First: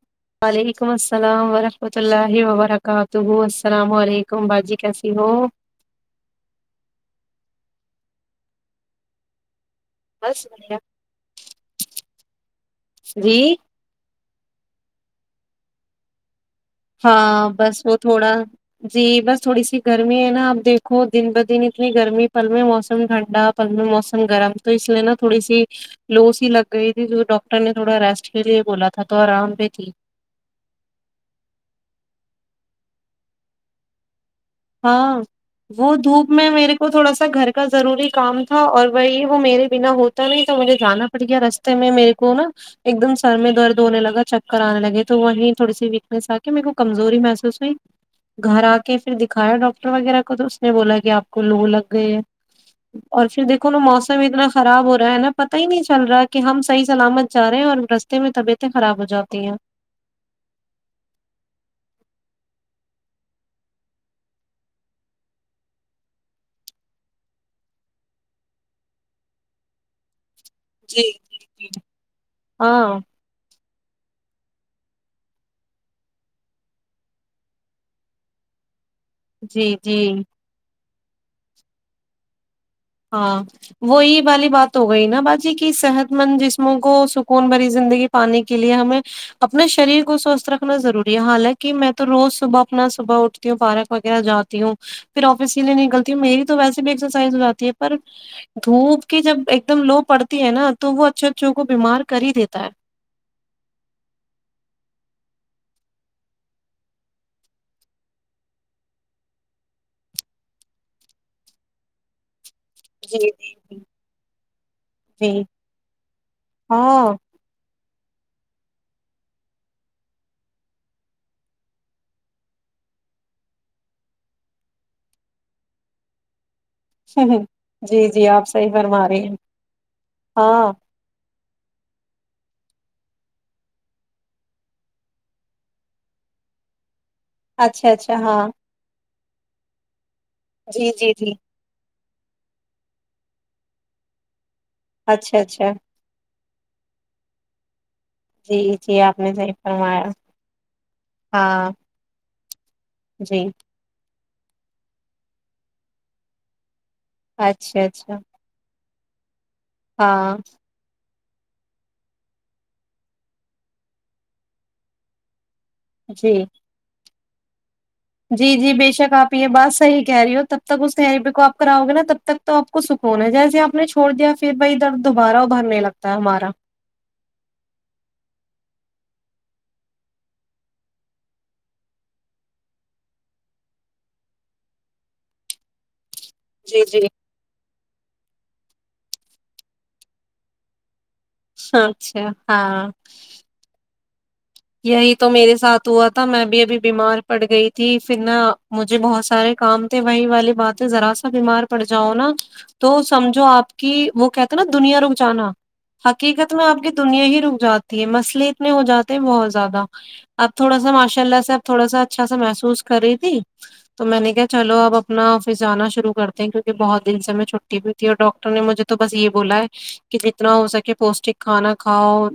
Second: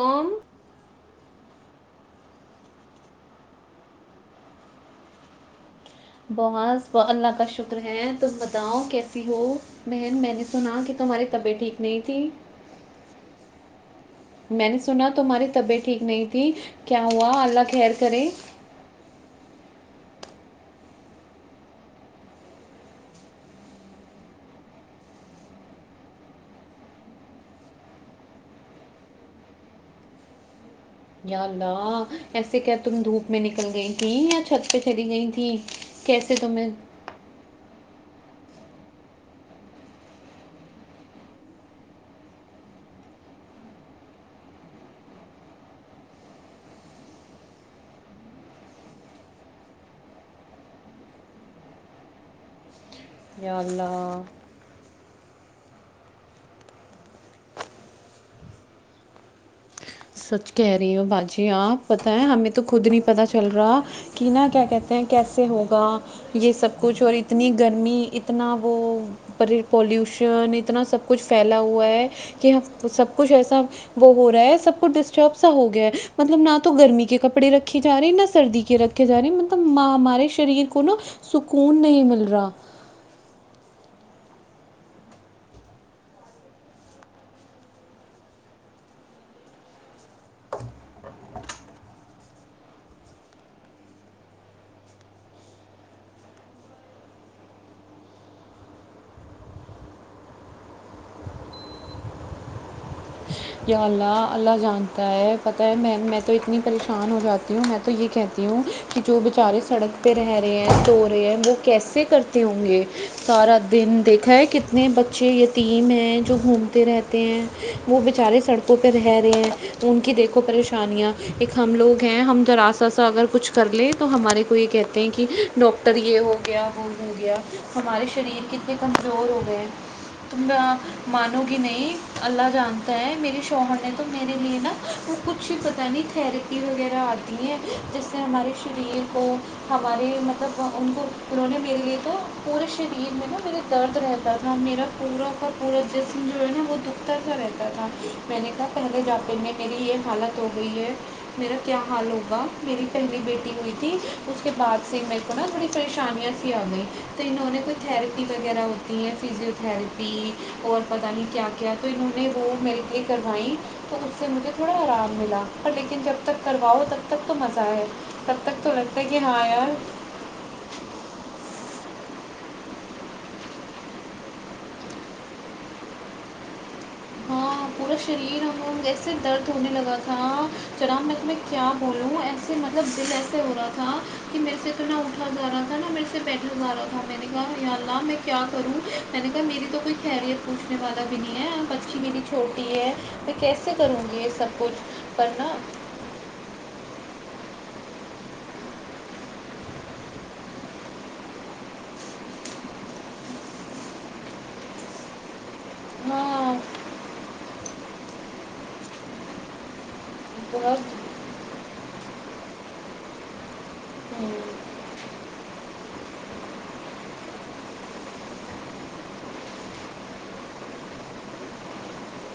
تم وعلیکم السلام ورحم ومت اللہ وبرکاتہ السلام علیکم باجی کیسی ہو بہت اللہ کا شکر ہے تم بتاؤ کیسی ہو بہن میں نے بس بڑھیا سنا کہ تمہاری طبیعت ٹھیک نہیں تھی جی میں نے سنا تمہاری طبیعت ٹھیک نہیں تھی کیا ہوا ہاں اللہ بس خیر وہ کرے تھوڑا جی بس تھوڑی سی گرمی ہے نا اپ دیکھو دن ب دن اتنی گرمی پل میں موسم ٹھنڈا پل میں موسم گرم تو اس لیے نا تھوڑی سی لو سی لگ گئی تھی جو ڈاکٹر نے تھوڑا ریسٹ کے لیے بولا تھا تو آرام پہ تھی یا لا ایسے کیا تم دھوپ میں نکل گئی تیں یا چھت پہ چلی ہاں گئی تھی وہ دھوپ کیسے میں تمہیں میرے کو تھوڑا سا گھر کا ضروری کام تھا اور وہی وہ میرے بنا ہوتا نہیں تو مجھے جانا پڑ گیا رستے میں میرے کو نا ایک دم سر میں درد ہونے لگا چکر آنے لگے تو وہی تھوڑی سی ویکنیس آ کے میرے کو کمزوری محسوس ہوئی گھر آ کے پھر کایا ڈاکٹر وغیرہ کو تو اس نے بولا کہ آپ کو لو لگ گئی ہے اور پھر یا دیکو نا موسم اللہ اتنا خراب ہو رہا ہے نا پت ہی نہیں چل رہا کہ ہم صحیح سلامت جا رہے ہیں اور رستے میں طبیعتیں خراب ہو جاتی ہیں سچ کہہ رہی ہو باجی آپ پتہ ہے ہمیں تو خود نہیں پتا چل رہا کہ نا کیا کہتے ہیں کیسے ہوگا یہ سب کچھ اور اتنی گرمی اتنا وہ پولوشن اتنا جی سب کچھ جی پھیلا جی ہوا ہے کہ ہاں سب کچھ ایسا وہ ہو رہا ہے سب ڈسٹرب سا ہو گیا ہے مطلب نہ تو گرمی کے کپڑے رکھے جا رہی نہا سردی کے رکھتے جا رہی جی مطلب جی ہمارے شریر کو نا سکون نہیں مل رہا ہاں وہی والی بات ہو گئی نا باجی کی صحت مند جسموں کو سکون بھری زندگی پانے کے لیے ہمیں اپنے شریر کو سوستھ رکھنا ضروری ہے حالانکہ میں تو روز صبح اپنا صبح اٹھتی ہوں پارک وغیرہ جاتی ہوں پھر آفس کے لیے نکلتی ہوں میری تو ویسے بھی ایکسرسائز ہو جاتی ہے پر دھوپ کی جب ایک دم لو پڑتی ہے نا تو وہ اچھے اچھوں کو بیمار کر ہی دیتا ہے اللہ اللہ جانتا ہے پتہ ہے میں میں تو اتنی پریشان ہو جاتی ہوں میں تو یہ کہتی ہوں کہ جو بیچارے سڑک پہ رہ رہے ہیں تو رہے ہیں وہ کیسے کر ہوں گے جی جی سارا جی دن دیکھا ہے کتنے بچے جی یتیم ہیں جو گھومتے ہاں رہتے ہیں [unintelligible] بچارے سڑکوں پہ رہ رہے ہیں ان کی دیکھو پریشانیاں ایک ہم لوگ ہیں ہم ذرا سا سا اگر کچھ کر لیں تو ہمارے کو یہ کہتے ہیں کہ ڈاکٹر یہ ہو گیا ہو گیا ہمارے جی جی شریر آپ صحیح کتنے فرما رہے کمزور ہیں ہو گئے ت ہاں کی نہیں اللہ جان میرے شوہر نے تو میرے لیے نا وہ کچھ پتاہ نہیں تھرپی وغیرہ آتی اچھا جس اچھا سے ہاں ہمارے شریر کو ہماری مطب جی ان کو جی جی پرہنے میرے تو پورے شریر میں نا میرا درد رہتا تھا [unintelligible] میں اچھا اچھا نے وہہت دکھتر کر رہے [unintelligible] میں نے کہا جی جی پہلے آپ نے جاپل صحیح میں میری فرمایا یہ حالت ہو گئی ہے میرا ہاں کیا حال ہوگا میری پہلی جی بیٹی ہوئی تھی اس کے بعد سے میرے کو نا تھوڑی پریشانیاں س آ گئی تو انہوں نے کوئی اچھا اچھا تھیریٹی وغیرہ ہو [unintelligible] تھرپی ہاں اور پتا نہیں کیا کیا تو [unintelligible] [inaudible] لیکن جب جی تک کرواؤ تب تب تو مزہ آئے جی جی بےشک آپ یہ بات صحی کہہ رہی ہو تب تک اس تری پی کو آپ کراؤ گے نا تب تک تو آپ کو سکون ہے جیسے آپ نے چھوڑ دیا پھر بھائی درد دوبارہ ابھرنے لگتا ہے ہمارا ہاں پورا شریر ہم ایسے درد ہونے لگا تھا جر میں تمہیں کیا بولوں ایسے مطلب دل ایسے ہو رہا تھا کہ میرے سے جو نہ اٹھا جا رہا تھا نہا م جی جی سے [unintelligible] میں کیا کروں میں نے کہا میری تو کوئی خریت پوچھنے والا بھی نہیں ہے اچھی میری اچھا چھوٹی ہاں ہے میں کیسے کروں گی یہ سب کچھ یہی تو پر نا میرے ساتھ ہوا تھا میں بھی ابھی بیمار پڑ گئی تھی پھر نا مجھے بہت سارے کام تھے وہی والی باتیں ذرا سا بیمار پڑ جاؤ نا تو سمجھو آپ کی وہ کہتے نا دنیا رک جانا حقیقت ہاں میں آپ کی دنیا ہی رک جاتی مسلے اتنے ہو جاتے بہت زیادہ اب تھوڑا سا بہت ماشاء اللہ سے اپ تھوڑا سا اچھا س محسوس کری ت تو میں نے کیا چلو اب اپنا پھر جانا شروع کرتے ہیں کیونکہ بہت دل سے میں چھٹی بھی تھی اور ڈاکٹر نے مجھے تو بس یہ بولا ہے کہ جتنا ہو سکے پوشٹک کھانا کھاؤ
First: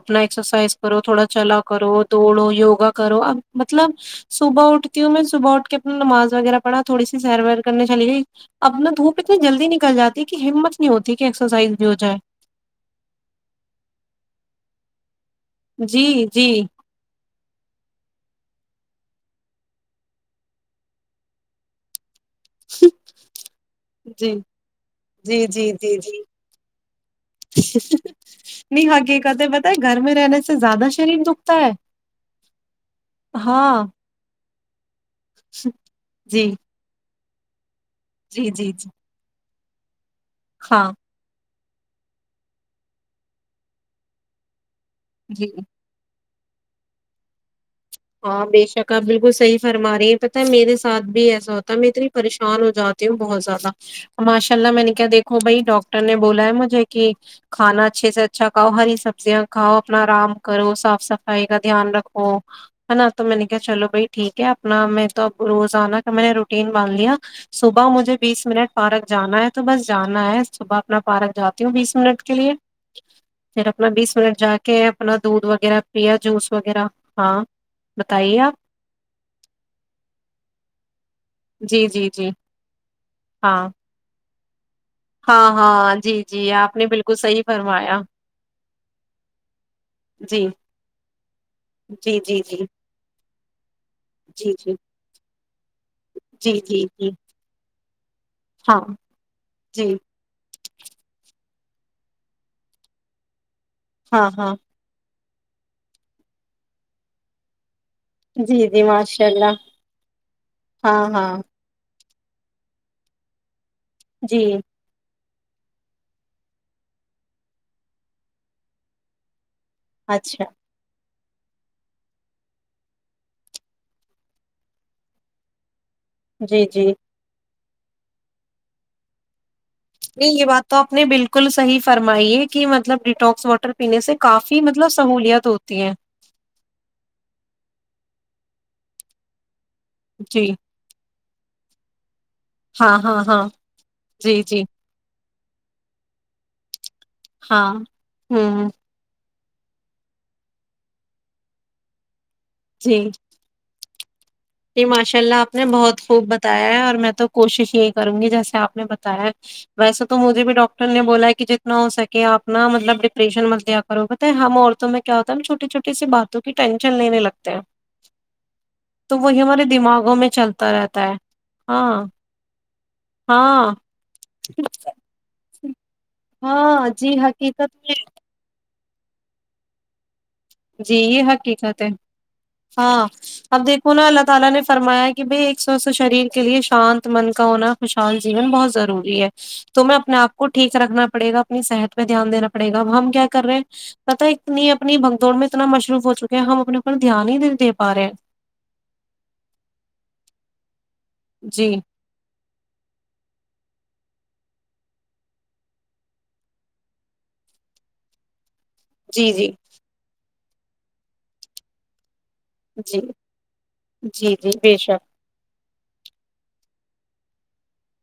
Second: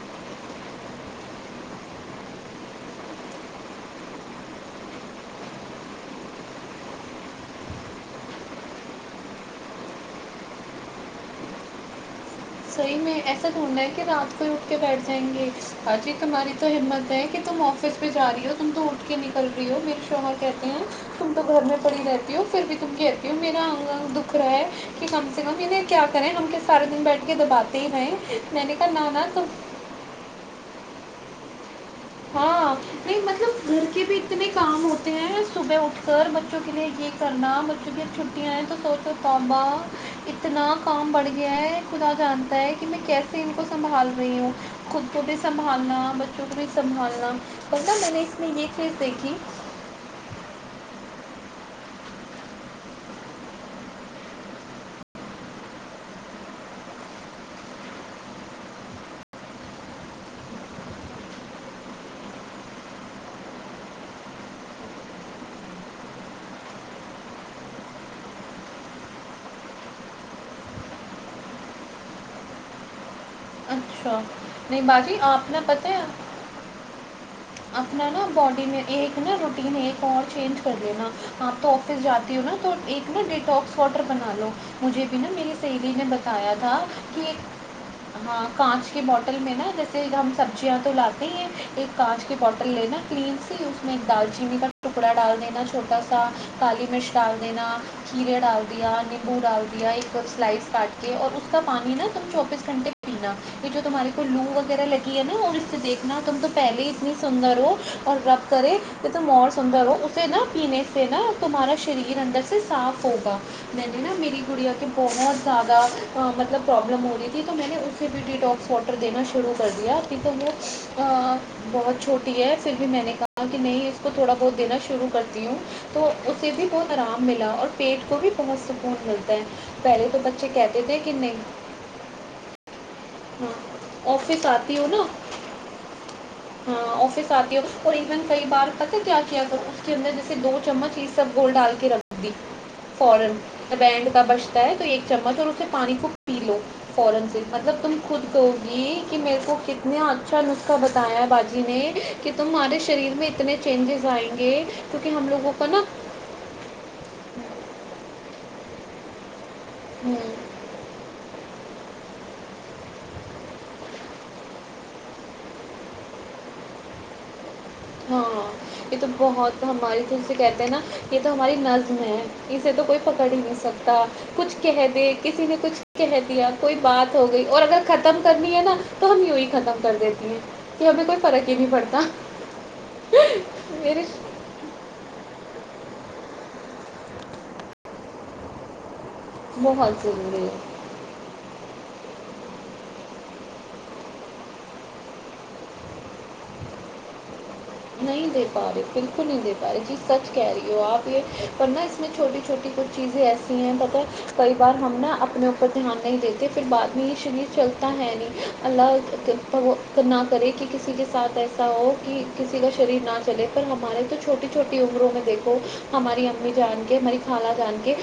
اپنا ایکسرسائز کرو تھوڑا چلا کرو دوڑو یوگا کرو اب مطلب صبح اٹھتی ہوں میں صبح اٹھ کے اپنا نماز وغیرہ پڑا تھوڑی سی سیر ویر کرنے چلی گئی ا اپنا دھوپ اتنی جلدی نکل جاتی ہے کہ ہمت نہیں ہوتی کہ ایکسرسائز بھی ہو جائے صحی میں ایسا ڈھونڈا ہے کہ رات کو ہی اٹھ کے بیٹھ ج جائیں گے با جی تمہاری تو ہمت ہے کہ تم آفس میں جا رہی ہو تم تو اٹھ کے نکل رہی ہو میرے شوہر کہتے ہیں تم تو گھر میں پڑی رہتی ہ پھر بھی تم کہتی ہو میرا دکھ جی رہا ہے کہ کم سے جی کم جی انہیں جی کیا جی کریں ہم کے سارے دن بیٹھے نہیں آگے تم کہتے بت گھر میں رہنے سے زیادہ شریر دکھتا ہے ہاں نہیں مطلب گھر ہاں کے بھی اتنے کام ہوتے ہیں صبح اٹھ کر جی بچوں کے لیے یہ سر نام کیونکہ جی چھٹیاں ہیں جی تو جی سوچوتا ب اتنا ہاں کام بڑھ گیا ہے خدا جانتا ہے کہ میں کیسے ان کو سنبھال رہی ہوں خود کو بھی جی سنبھالنا ب [unintelligible] سنبھالنا ہاں بے شک چیز آپ بالکل دیکھی صحیح فرما رہے ہیں پتا ہے میرے ساتھ بھی ایسا ہوتا ہے میں اتنی پریشان ہو جاتی ہوں بہت زیادہ اور ماشاء اللہ میں نے کیا دیکھو بھائی ڈاکٹر نے بولا ہے مجھے کہ کھانا اچھے سے اچھا کھاؤ ہری سبزیاں کھاؤ اپنا آرام کرو صاف صفائی کا دھیان رکھو ہے نا تو میں نے کہ چلو بھائی ٹھیک ہے اپنا میں تو اب روز آنا کا میں نے روٹین بال دیا صبح مجھے بیس منٹ پارک جانا ہے تو بس جانا ہے صبح اپنا پارک جاتی ہوں بیس منٹ کے لیے پھر اپنا بیس اچھا منٹ جا کے نہیں اپنا باجی دودھ آپ نا وغیرہ پتہ ہے پیا جوس وغیرہ ہاں اپنا نا بتائیے آپ باڈی میں ایک نا روٹیین ایک اور چینج کر د نا آپ تو جی آفس جی جی جاتی ہ نا تو ایک نا ہاں ڈیٹواکس واڈر بنا لو مجھے بھی نا ہاں میری سہیلی ہاں نے جی جی بتایا آپ تھا نے بالکل کہ صحیح فرمایا ہاں کانچ کی بوٹل میں نا جیسے ہم جی سبزیاں تو لاتے ہیں ایک جی کانچ کی جی جی بوٹل لینا کلین سی اس میں ایک جی دالچینی کا جی ٹکڑا ڈال دینا چھوٹا سا جی جی کالی جی مرچ ڈال دینا کھیرے ڈال ہاں دیا نیمبو ڈال جی دیا ایک سلائس کاٹ کے اور اس کا پانی نا تم چوبیس گھنٹے پینا جو تمہاریے کو ہاں لو ہاں وغیرہ لگ نا اور اس سے دیکھنا تم تو پہلے ہی اتنی سندر ہو اور رب جی کرے جی کہ ماشاء تم اور اللہ سندر ہو اسے نہا پینے ہاں سے نا ہاں تمہارا شریر اندر سے صاف ہوگا میں نے نا میری جی گڑی ا کے بہت زیادہ مطلب پرابلم ہو رہی تھی تو میں نے اس ہیپیٹی ڈاپس واٹر د شروع کر دیا پھر تو اچھا میں بہت چھوٹی ہے پھر بھی میں نے کہا کہ نہیں اس کو تھوڑا بہت دینا شروع کرتی ہوں تو اسے جی بھی جی بہت آرام ملا اور پیٹ کو بھی بہت سپورٹ ملتا ہے پہلے تو نہیں یہ بچے بات تو کہتے آپ تھے نے کہ بالکل نہیں صحیح فرمائی ہے کہ مطلب ڈیٹاکس ہاں واٹر پینے سے آفس کافی آتی ہو مطلب نا سہولت ہوتی ہے میں نے کئی بار پت کیا کیا کروں اندر جیسے جی دو چمچ یہ سب گول ڈال ہاں [inaudible] فور ہاں ہاں بینڈ کا جی بچتا جی ہے تو ایک چمچ اور سے پانی کو پی لو فورن سے ہاں مطلب تم خود کہو ہوں گی کہ میرے کو کتنا اچھا نسخہ بتایا ہے باجی نے کہ تمہارے جی شریر میں اتنے چینجز آئیں گے جی کیونکہ ماشاء ہم اللہ لوگوں آپ نے کا نا بہت خوب بتایا ہے اور میں تو کوشش یہی کروں گی جیسے آپ نے بتایا ویسے تو مجھے بھی ڈاکٹر نے بولا کہ جتنا ہو سکے کہ آنا مطلب ڈپریشن مت لیا کر ہوگت ہے ہم عورتوں میں کیا ہوتا ہے نا چھوٹی چھوٹی سی باتوں کی ٹینشن لینے لگتے ہیں ہاں یہ تو تو وہی ہمارے بہت ہماری دماغوں میں توے کہتے ہیں چلتا نا رہتا ہے یہ تو ہماری نظم ہاں ہے اسے تو کوئی پکڑ ہی نہیں ہاں سکتا کچھ کہہ دے ک نے کچھ کہ دیا کوئی ہاں بات جی ہو گئی اور حقیقت اگر میں ختم کرنی ہے نا تو ہم یی ختم کر دیتی ہیں کہ جی ہمیں کوئی یہ فرق ہی نہیں حقیقت ہے پڑتا ہے اب دیکھو نا میرے اللہ تلا نے فرمایا کہ بھی سوستھ شریر کے لیے شانت من کا ہونا خوشال جیون بہت ضروری تو میں بہت اپنے آپ ضروری کو ہے ٹھیک رکھنا پڑے گا اپنی صحت پہ دھیان دا پڑے گا ہم کیا کر رہے ہیں پتا ایکتنی اپنی بن دوڑ میں اتنا مشروف ہو چکے ہیں ہم اپنے اوپر دھی ہی نہیںیںے نہیں دے پا رہے بالکل نہیں دے پا رہے جی سچ کہہ رہی ہو آپ ہے جی پرورنہ اس میں چھوٹی چھوٹی کچھ چیزیں ایسی ہیں پر کئی بار ہم نا اپنے اوپر دھیان نہیں دیتے پھر بعد میں یہ شریر چلتا ہے نہیں جی اللہ جی کرنا کرے کہ کسی کے ساتھ ایسا ہو کہ کسی کا شریر جی نہ چلے پر ہمارے تو جی چھوٹی جی بے چھوٹی شک عمروں میں دیکھو ہمارے امی جان کے ہماری خالہ جان کے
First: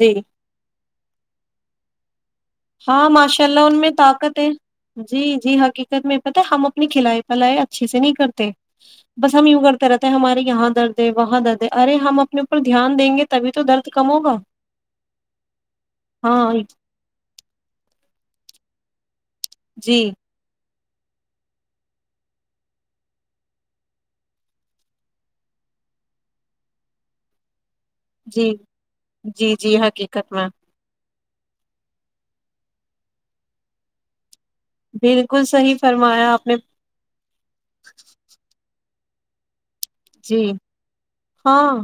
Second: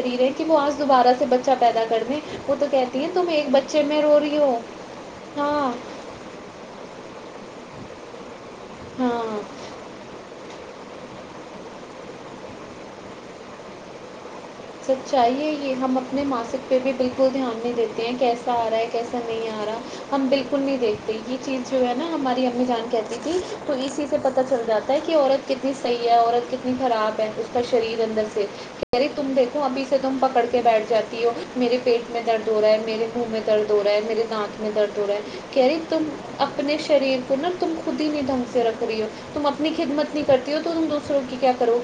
جی [unintelligible] [unintelligible] کہتی ہاں ہیں تم ایک ماشاءاللہ ان بچے میں رو رہی طاقت ہے ہو ہاں پتہ ہے ہم اچھے سے نہیں کرتے بس ہاں ہم یوں کرتے رہتے ہیں ہم ہمارے یہاں درد ہے وہاں درد ارے ہم اپنے اوپر دھیان دیں گے تبھی تو درد کم ہوگا ہاں [unintelligible] جی [unintelligible] [unintelligible] [unintelligible] جی جی جی [unintelligible] حقیقت میں [unintelligible] [unintelligible] بالکل صحیح فرمایا آپ نے [unintelligible] [unintelligible] جی ہاں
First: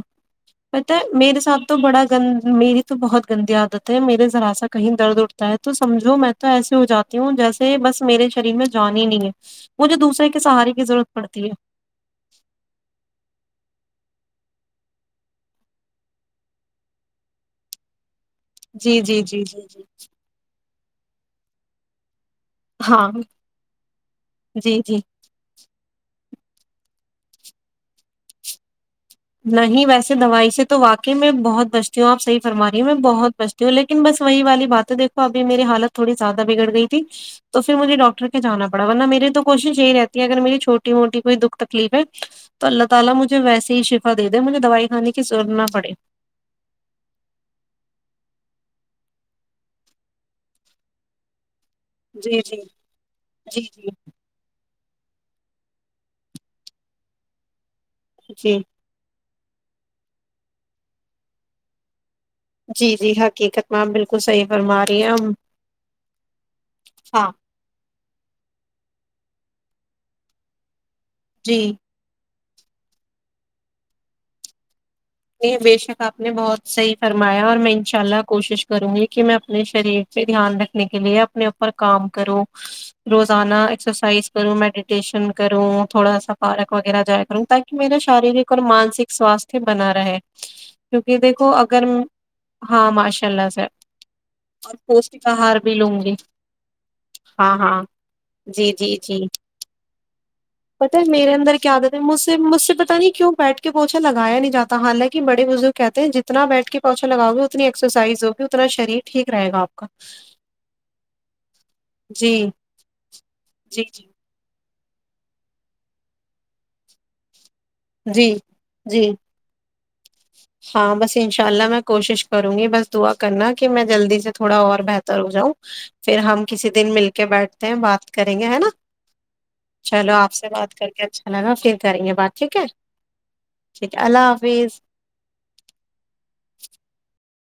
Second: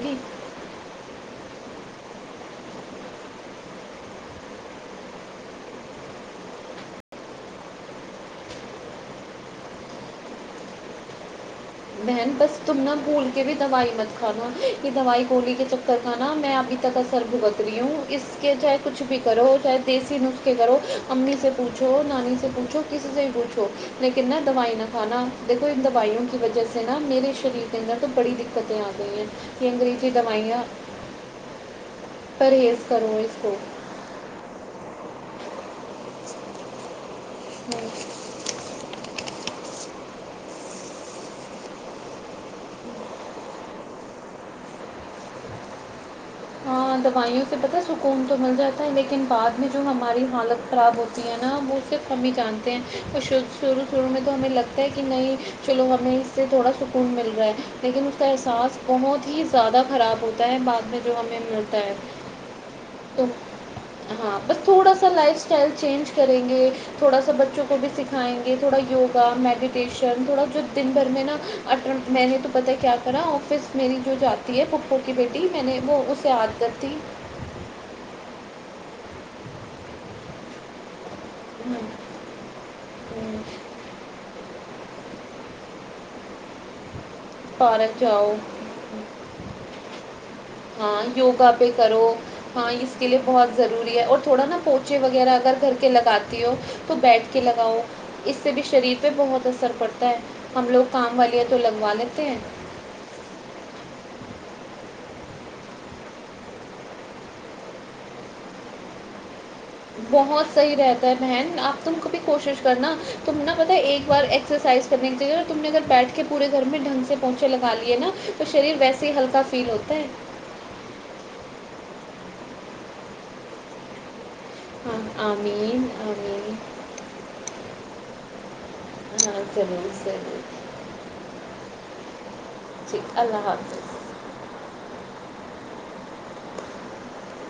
پتہ ہے ساتھ تو بڑا میرے تو بہت گندی عادت ہے میرے ذرا سا کہیں درد اٹھا ہے تو سمجھو میں تو ایسے ہو جاتے ہوں جیسے بس میرے شریر میں جان ہی نہیں ہے مجھے دوسرے کے سہارے کی ضرورت پڑتی ہے [unintelligible] [unintelligible] جی جی جی جی جی [unintelligible] ہاں [unintelligible] جی جی [unintelligible] [unintelligible] [unintelligible] یہ انگریزی دوائیاں میں بہت بچتی ہوں پرہیز کرو اس کو [unintelligible] تو مجھے ڈاکٹر کے جانا پڑا ورنہ میرے تو کوشش یہی رہتی ہے کہ اگر مجھے چھوٹی موٹی کوئی مجھے دوائی کھانے کی ضرورت نہ پڑے [unintelligible] [unintelligible] [unintelligible] [unintelligible] زیادہ خراب جی جی جی جی جی ہوتا ہے بعد میں جو ہمیں ملتا ہے جی جی حقیقت میں آپ بالکل ہاں صحیح بس فرما تھوڑا رہی سا ہیں ہم- لائف اسٹائل چینج کریں گے تھوڑا ہاں سا بچوں کو بھی سھ کھائیں گے تھوڑا یوگا میڈیٹیشن تھوڑا جو [unintelligible] ن بھر میں جی ناٹ میں نے تو پت کیا کرا آفس میری جو جاتی ہے پک ہووک بیٹی جی میں بے نے شک آپ اسے نے بہت عادت تھی صحی فرمایا اور میں ان شاء اللہ کو کوشش کروں گی کہ میں اپنے شریر پہ دھیان رکھنے کے لیے نے کام کرو رور م کروں تھوڑا سا پارک وغیرہ جائے ہ تاکہ میرا پارک جاؤ شاریرک اور مانسک ساستھ [unintelligible] ہاں یوگا پہ کرو ہاں اس کے لیے ماشاء اللہ بہت سے ضروری ہے اور تھوڑا نا اور پوچے پوشٹک وغیرہ اگر آہار گھر بھی کے لوں گی لگاتی ہو تو بیٹھ کے ہاں لگاؤ ہاں اس سے بھی جی جی شریر پہ جی بہت اثر پڑتا ہے ہم لوگ پتا ہے کام میرے والی اندر تو کیا لگوا عادت ہے مجھ لیتے سے ہیں مجھ سے پتا نہیں کیوں بیٹھ کے پوچھا لگایا نہیں جاتا ہالانک بڑے بزرگ کہتے ہیں جتنا بیٹھ کے پوچھا لگؤ گ اتنی ایکسرسائز ہوگ اتنا شریر ٹھیک رہے گا آپ کا بہت صحیح رہتا ہے بہن آپ تم کو بھی جی کوشش کرنا تم ن پتا جی جی ایک بار ایکسرسائز نے کی جگہ تم نے اگر بیٹھ کے پورے گھر میں ڈھن سے پہنچا لگا لیے نا جی تو شریر جی ویسے ہی ہلکا فیل ہوتا ایک ہاں بس انشاء اللہ میں کوشش کروں گی بس دعا کرنا کہ میں جلدی سے تھوڑا اور ہاں بہتر ہو جاؤں آمین پھر ہم آمین کسی دن مل کے بیٹھتے ہیں بات کریں گے ہے نا ہاں ضرور چلو آپ سے ضرور بات کر کے اچھا لگا پھر کریں گے بات ٹھیک ہے ٹھیک اللہ ٹھیک حافظ ہے اللہ حافظ [inaudible]